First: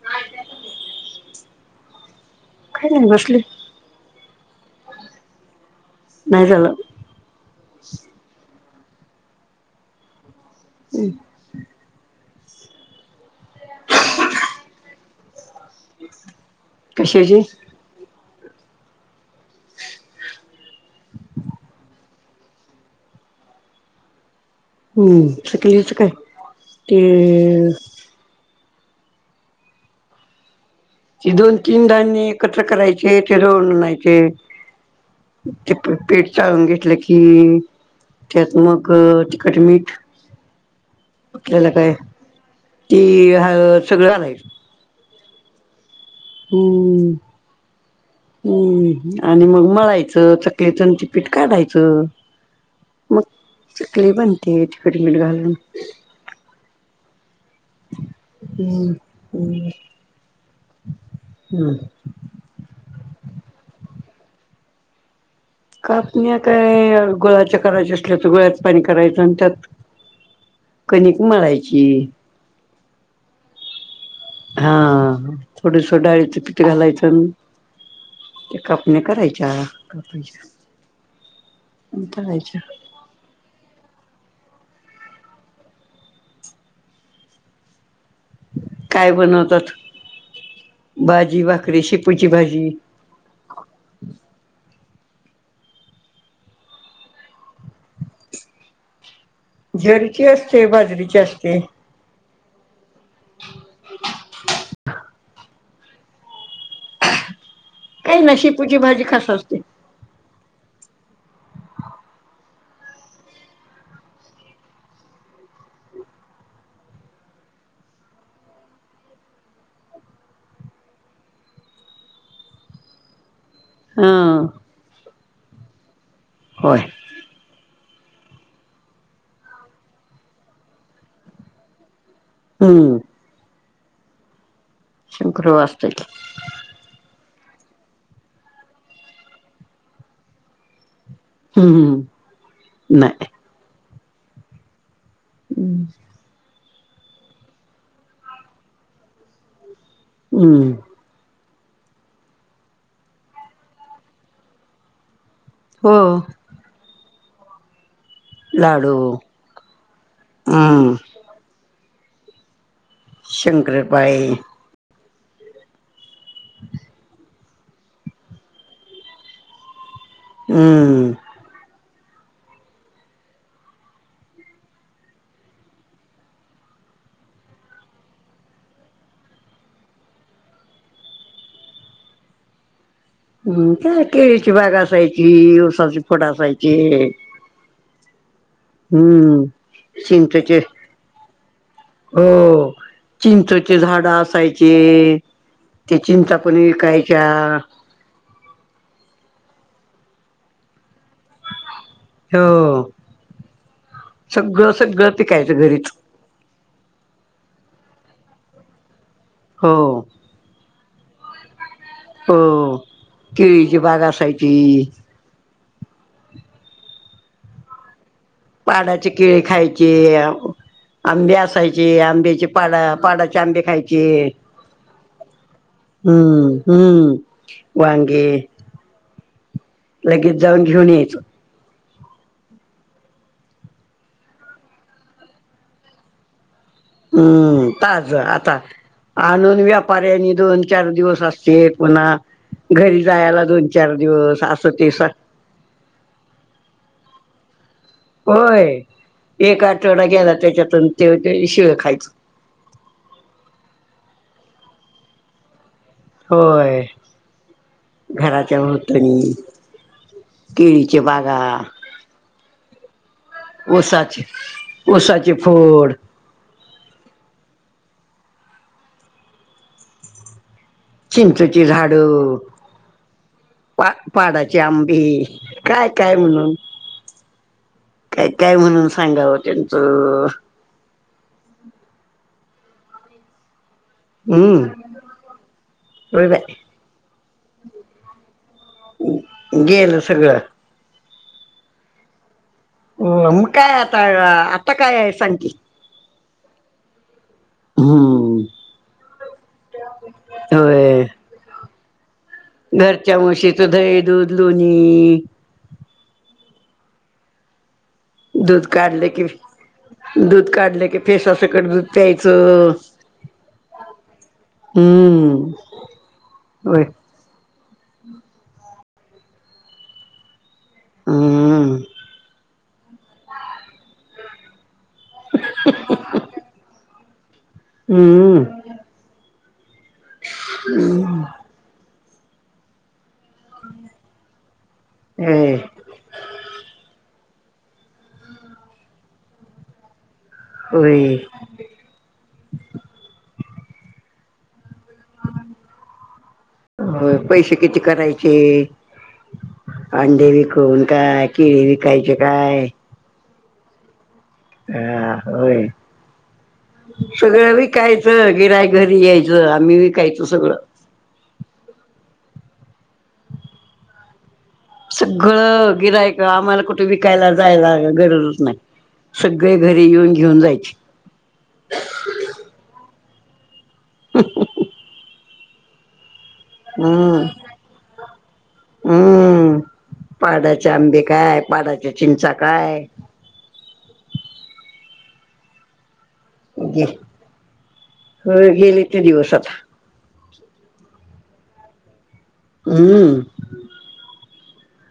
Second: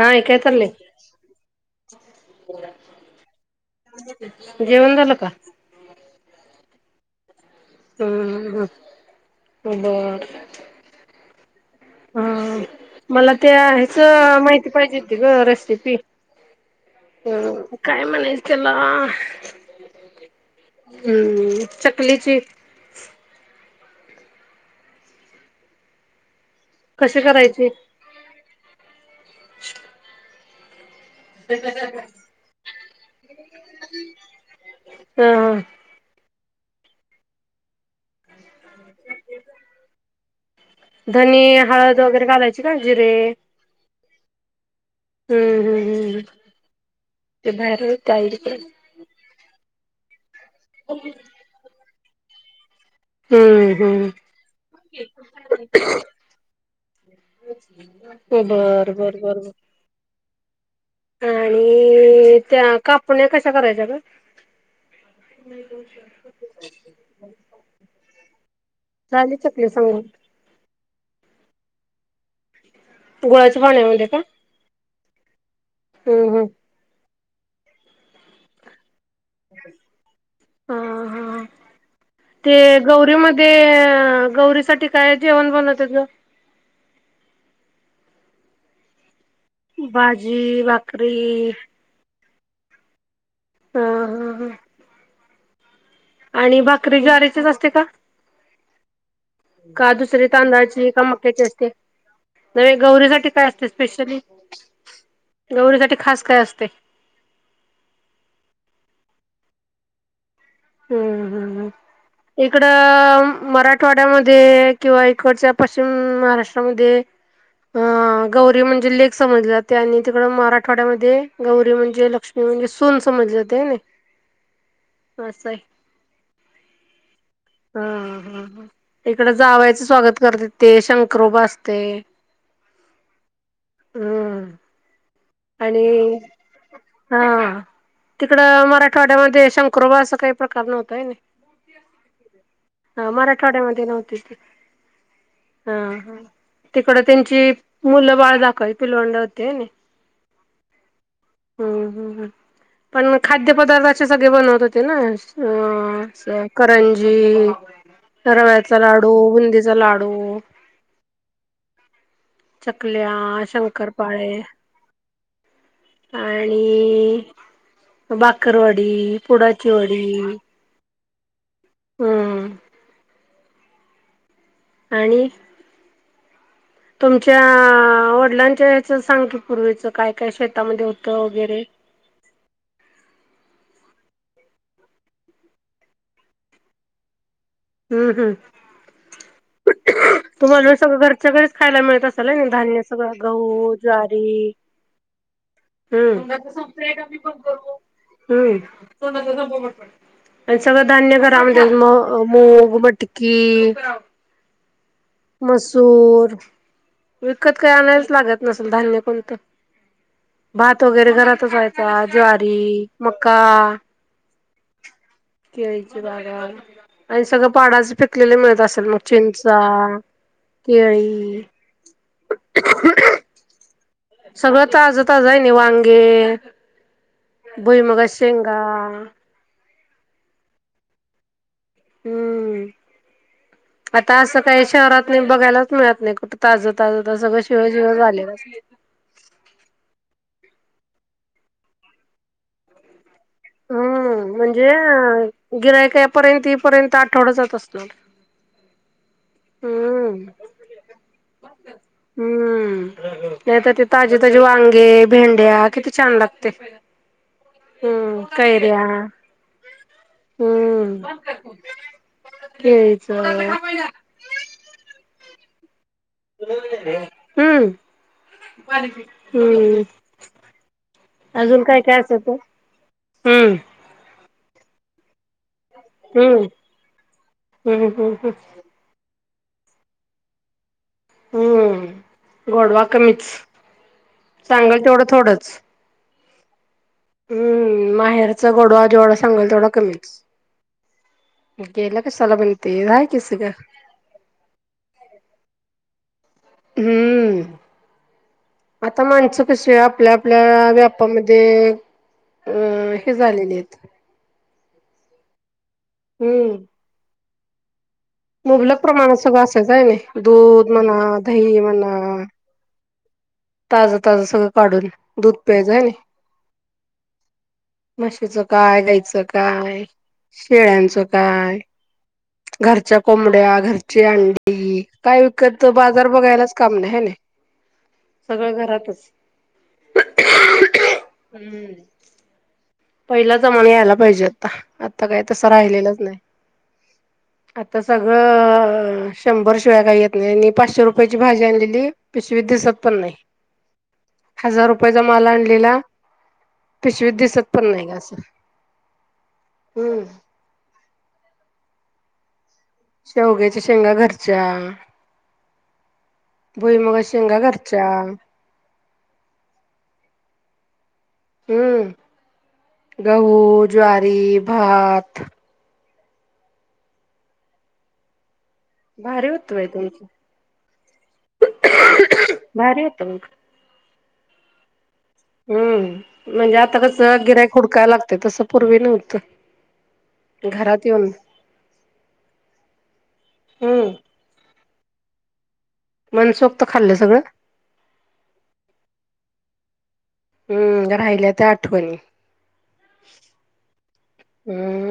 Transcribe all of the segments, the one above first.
हा हे काय चाललय? काय नाही बसले जेवन झाल का? नाही झाल. हम्म बर. हम्म हा मला ते ह्याच माहिती पाहिजे होती ग. रेसिपी कशाचे हम्म काय म्हणायच त्याला हम्म चकलीची. हम्म चकलीच काय ते कशी करायची [inaudible] ती दोन तीन धान्य एकत्र करायचे. ते दळून आणायचे. अ ते पीठ चाळून घेतल की, त्यात मग तिखट, मीठ धने, आपल्याला काय हळद वगैरे घालायची का? ती जिरे हळद सगळं घालायचं हम्म हम्म हम्म हम्म हम्म तिकडे हम्म आणि मग मळायच चकलीचन. ते पीठ काढायच. मग हम्म हम्म चकली बनते तिखट मीठ घालून. बर हम्म बर बर बर हम्म हम्म आणि त्या कापण्या कशा करायच्या ग. कापण्या काय गुळाच्या करायच्या असल्या तर गुळाचं पाणी करायचं आणि झाली त्यात चकली सांगून कनिक मळायची गुळाच्या पाण्यामध्ये का? हा थोडस हम्म डाळीचं हम्म पीठ घालायचं नं ते कापण्या करायच कापायच्या हा हा आणी ते तलायच्या. गौरीमध्ये गौरी साठी काय जेवण बनवत्यात ग? काय बनवतात, भाजी, भाजी, भाकरी भाकरी, शेपूची भाजी. हा हा हा आणि भाकरी ज्वारीचीच असते का? का ज्वारीची दुसरी असते तांदळाची का बाजरीची मक्याची असते असतीया नवे गौरीसाठी काय असते स्पेशली गौरीसाठी खास काय असतय ना शेपूची भाजी खास असते हम्म हम् हम इकड मराठवाड्यामध्ये किंवा इकडच्या पश्चिम महाराष्ट्रामध्ये अ गौरी म्हणजे लेक समजली जाते आणि तिकड मराठवाड्यामध्ये गौरी म्हणजे लक्ष्मी म्हणजे सून समजली जाते ह नी हां असय हो हा हा इकड जावयाचं स्वागत करत्यात ते शंकरोबा असतय हम्म हम, शंकरपाळी आणि असते हा तिकड मराठवाड्यामध्ये शंकरुबा असं काही प्रकार नव्हता व्हय नि हम्म हम्, नाही कडे मध्ये नव्हते ती हा हा. तिकड त्यांची मुलं बाळ दाखववी पिलवंड होती. व्हय नि हम्म. ह्म ह पण खाद्य पदार्थाचे सगळे बनवत होते ना. हो अ स करंजी. रव्याचा लाडू, बुंदीचा लाडू हम्म चकल्या, शंकरपाळे आणि बाकरवडी, पुडाची वडी. हम. हम्म. आणि, तुमच्या वडिलांच्या याच सांग की पूर्वीचं काय काय शेतामध्ये होत वगैरे हम् का केळीची बाग असायची उसाची फड असायची हम्म हम्म हम्म चिंंचेचे, तुम्हाला सगळं घरच्या घरीच खायला मिळत असेल ना हो धान्य सगळं गहू, चिंचचे झाड ज्वारी असायचे. ते हम्म चिंचा पण विकायच्या हम्, सगळं धान्य घरा मध्ये मग मोग, हो मटकी. सगळं, सगळंच मसूर, विकत काय आणाय लागत नसेल धान्य कोणतं हो. भात वगैरे घरात व्हायचा ज्वारी, हो मक्का केळीची बाग असाय ची. केळीची बागा आणि सगळं पाडाच फ पाडाची केळी खायची. आंबे केळी असायचे आंब्याची पाड पाडाची आंबे खायचे. सगळं ताज ताज हाय नी वांग हम्म हम्म, भुईमुगाच्या वागे. शेंगा लगेच जाऊन घेऊन यायचो. हम्म, आता असं काही शहरात नाही बघायलाच मिळत नाही कुठ. ताजं ताज सगळं शिळ हम्म शिळ ताज झालंय. आता आणून व्यापाऱ्यांनी दोन चार दिवस असते पुन्हा घरी जायाला. दोन चार दिवस अस ते स गिरायक यापर्यंत येईपर्यंत आठवडा जात असतो. होय, एक आठवडा गेला त्याच्यातून ते शिळ खायच. हम्म नाही तर ते ताजे ताजे वांगे, भेंड्या किती छान लागतय, होय. हम् घराच्या कैऱ्या भोवतणी केळीचे हम्म, बागा केळीचा. उसाचे, उसाचे फोड. हम्म हम्म. अजून चिंचेची काय काय असतं, हम्म. पाक, पाडाची आंबी. काय काय हम्म म्हणून, हम्म काय हम्म काय म्हणून सांगावं त्यांचं. हम्म, गोडवा कमीच, सांगल तेवढं थोडंच. वय बाई. हम्म माहेरचा गोडवा जेवढं सांगाल तेवडा गेलं कमीच. सगळं केला कशाला बाई. हम म काय आता आता काय हाय सांग की. हम्म, हम्म आता माणसं कशी आपल्या आपल्या होय व्यापामध्ये ते. घरच्या म्हशीचं दही, दूध, लोणी. हम्म. दूध मुबलक काढले प्रमाणात की सगळं असायचं हनी दूध काढले म्हणा की दही फेसासकट दूध म्हणा. प्यायचं ताज ताज सगळं काढून दूध हम्म प्यायचं हानी. होय माशीचं काय, गायचं काय शेळ्यांचं काय हम्म घरच्या कोंबड्या घरची अंडी. काय विकत बाजार बघायलाच काम नाही हानी, सगळं घरातच. हम्. हम्म. पहिला जमान यायला पाहिजे आता, आता काय तसं होय राहिलेलंच नाही. आता सगळं शंभर शिवाय काय येत नाही आणि पाचशे होय रुपयची भाजी आणलेली पिशवीत दिसत पण नाही. हजार रुपयचा माल आणलेला, पिशवीत होय दिसत पैसे पण किती नाही का असं करायचे हम्म आणि विकून काय केळी विकायचे काय. शेवग्याच्या शेंगा घर हा होय, भुईमुगाच्या शेंगा सगळं घरच्या विकायचं. गिऱ्हाईक घरी यायचं आम्ही विकायचं सगळं. हम्म गहू, ज्वारी भात सगळं गिरायक आम्हाला कुठे विकायला जायला गरजच नाही. भारी होत सगळे बाई घरी तुमचं. येऊन घेऊन जायचे. भारी येत मग. [inaudible] हम्म म्हणजे. आता कस हम्म गिरायक व डकायला लागते. तसं पूर्वी नव्हतं हम्म. पाडाचे घरात आंबे येऊन काय पाडाच्या चिंचा काय हम्म मनसोक्त गे खाल्लं सगळं गेले ते दिवस आता हम् राहिल्या त्या आठवणी, हम्म हम्म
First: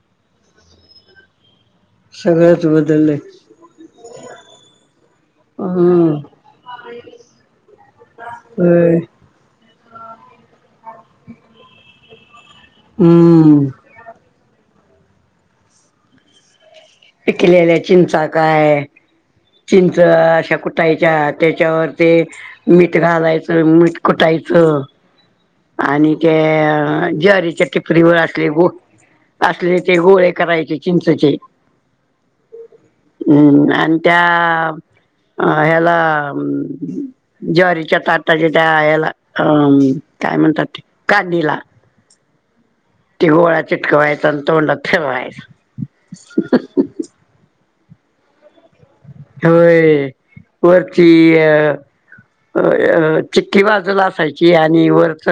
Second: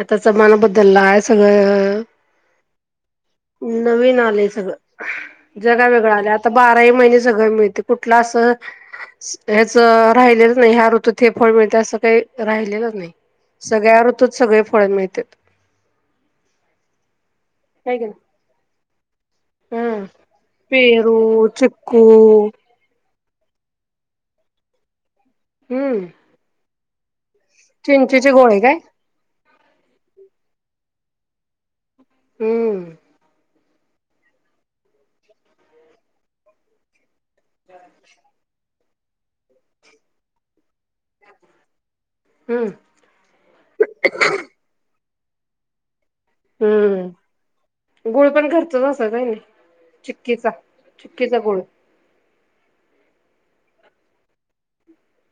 आता जमान बद्दललाय सगळं सगळंच बदललेय नवीन आले सगळं. जगा हम्म वेगळं आला आता बाराही महिने सगळ मिळते कुठला असं होय ह्याच राहिलेलं नाही ह्या ऋतूत हे फळ मिळत असं काही राहिलेलं नाही हम्म सगळ्या ऋतूत सगळे फळ मिळत्यात पिकलेल्या काय केलं चिंचा काय. चिंच हम्म. अशा कुटायच्या पेरू, त्याच्यावर चिक्कू ते. मीठ घालायचं मीठ कुटायचं हम्म आणि ते, ज्वारीच्या टिपरीवर चिंचेचे असलेले गोळे काय? बोट. असले ते गोळे करायचे चिंचचे हम्म हम् आणि त्या ह्याला. ज्वारीच्या ताटाच्या त्या याला अ काय म्हणतात ते कांदीला. हम ति गोळा चिटकवायचां आणि तोंडत थेवायचं हम्म गुळ पण कर काय नाही होय चिक्कीचा वरची चिक्कीचा गोळ अ अ चिक्की बाजूला असायची आणि वरच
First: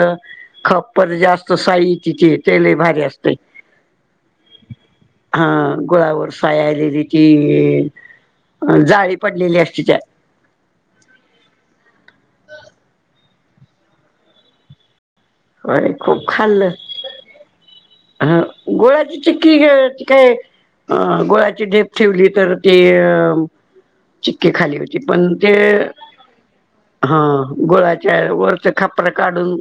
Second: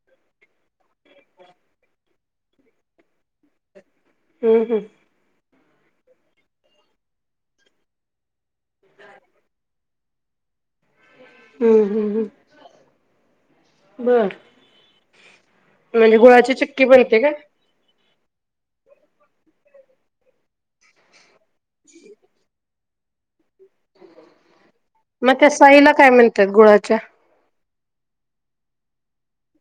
खप्पत जास्त साई तिची तेलही भारी असते हम् हम् हा गुळावर सायआलेली ती जाळी पडलेली असते त्यात हम्म हम्म ह् बर होय म्हणजे खूप गुळाची खाल्लं चिक्की बनते का ह गोळाची चिक्की काय गोळाची ढेप ठेवली तर ते चिक्की खाली होती पण मग त्या ते साईला काय म्हणतात गुळाच्या? हा गोळा त्या वरच खपर काढून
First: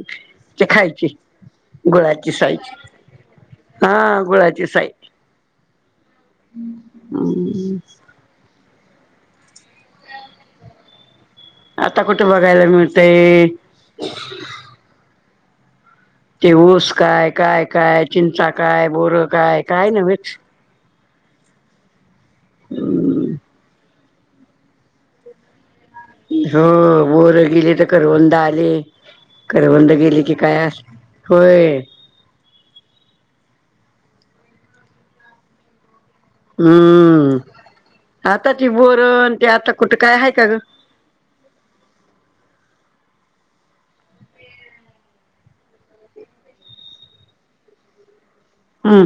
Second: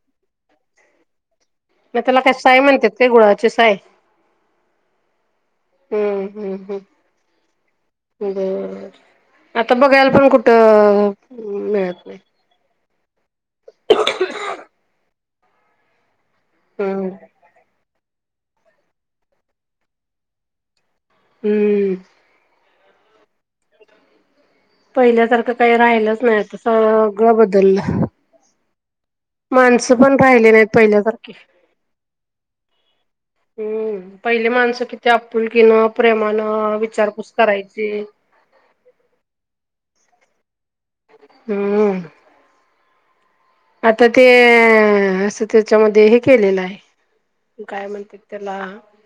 ते खायचे मग त्याला काय साय म्हणतात काय गुळाची साय हा हम्म हम्म हम्म हम् बर आता बघायला पण कुठं- आता मिळत नाही. कुठे बघायला मिळतय ते ऊस हम्म काय काय काय चिंचा काय बोरं काय काय नव्हेच हम्म ह पहिल्यासारखं काही राहिलच नाहीता हो सगळं बोरं गेली तर बदललं करवंद आले माणस करवंद पण गेली की राहिले नाहीत काय पहिल्यासारखे होय हम्म पहिले माणसं किती आपुलकीनं प्रेमानं विचारपूस करायची आता ती बोरन ती आता कुठं काय आहे का ग हम्म आता ते असं त्याच्यामध्ये हे केलेलं आहे काय म्हणतेात त्याला हम्म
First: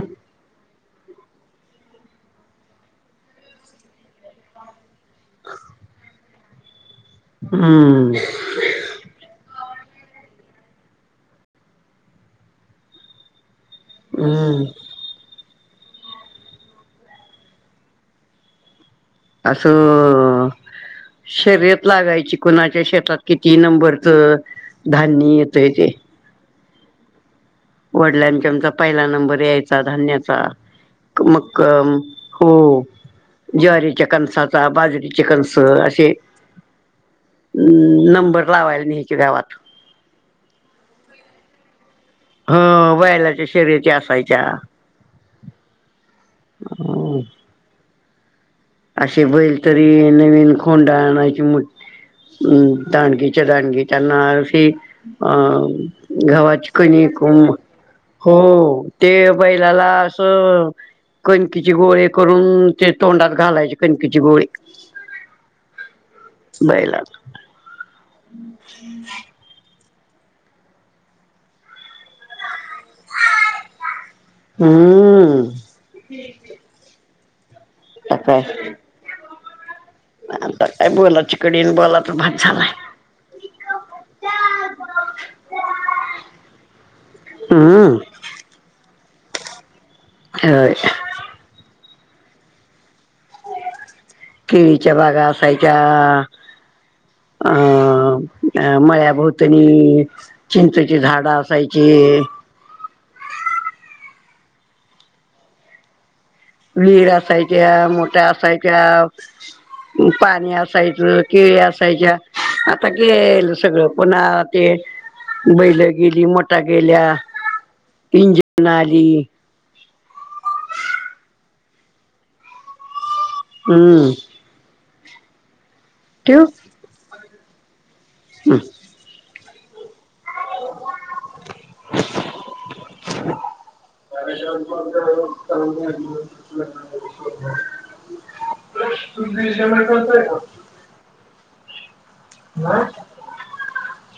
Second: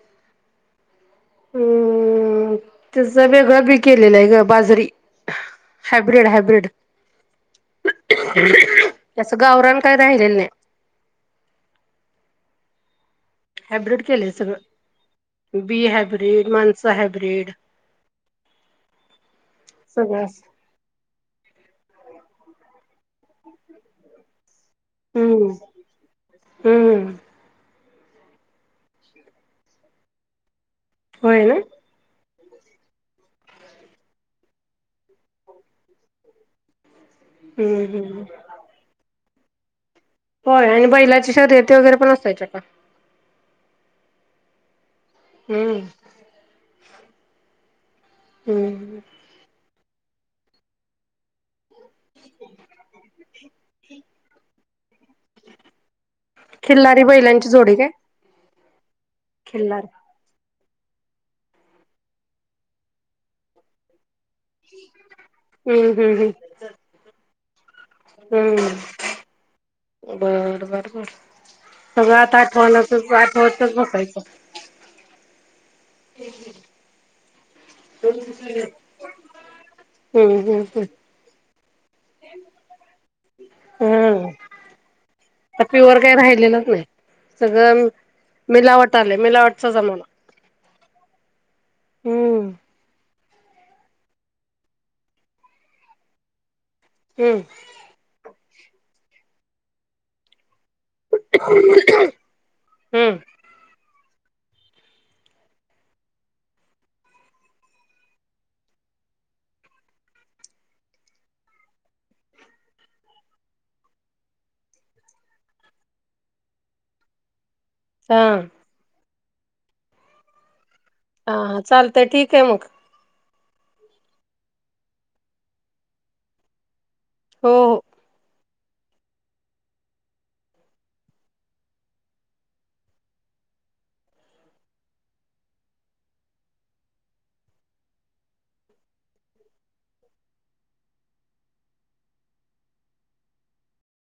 हम्. तिज वेगळं बी केलेल हाय गं बाजारी हाॅब्रीड हाॅब्रीड हम्म. त्याच गावरान काय राहिलेलं नाही. हायब्रीड केलेय हम्म सगळं बी हायब्रीड माणसं हायब्रीड. सगळं आसं. शर्यत लागायची कणाच्या शेतात किती नंबरच धान्य येतय ते हम् हम. वडल्यांच्या आमचा पहिला नंबर यायचा धान्याचा होय ना मक्क हो ज्वारीच्या कणसाचा बाजरीचे कणस असे. हम्म हम् हम्म नंबर लावायला नाहीच्या गावात. होय आणि बैलाची शर्यती वगैरे पण असतात. ह वयलाच्या शर्यती असायच्या. हम्म. ह. हम्म असे बैल तरी नवीन कोोंडा आणायची मु हम्म दानगच्या दानगचानाशी अ घवाची खिल्लारी कणीक को बैलांची जोडी काय हो ते खिल्लार पहिल्याला कणकीचे गोळे करून ते तोंडात घालायचे कणकीची गोळे हम्म हम् हम्. बयलाल हम्म. बरं बरं बर सगळ आता आठवणच आठवजताच बसायचं. हम्म. आता काय [unintelligible] हम्म हम्म आता काय बोलाची कढी आणि बोलाचा भात झालाय. हम् प्युअर काही राहिलेलंच नाही. सगळं हम्म मिलावट आले मिलावटचा जमाना. हाय अशी हम्म. केळीच्या बागा असायच्या. हम्म. अ मळ्याभोवतणी चिंचची झाडं असायची. हम्म. विहीर असायच्या मोठ्या असायच्या. पाणी असायचं केळी असायच्या. आता क येल सगळं पुन्हा ते बैल गेली मोठा गेल्या हा इंजन आली. हा चालत ठीक आहे मग हम्म. ठेवु. हो. हम. [unintelligible] [unintelligible] तुम दिश कोतोय का?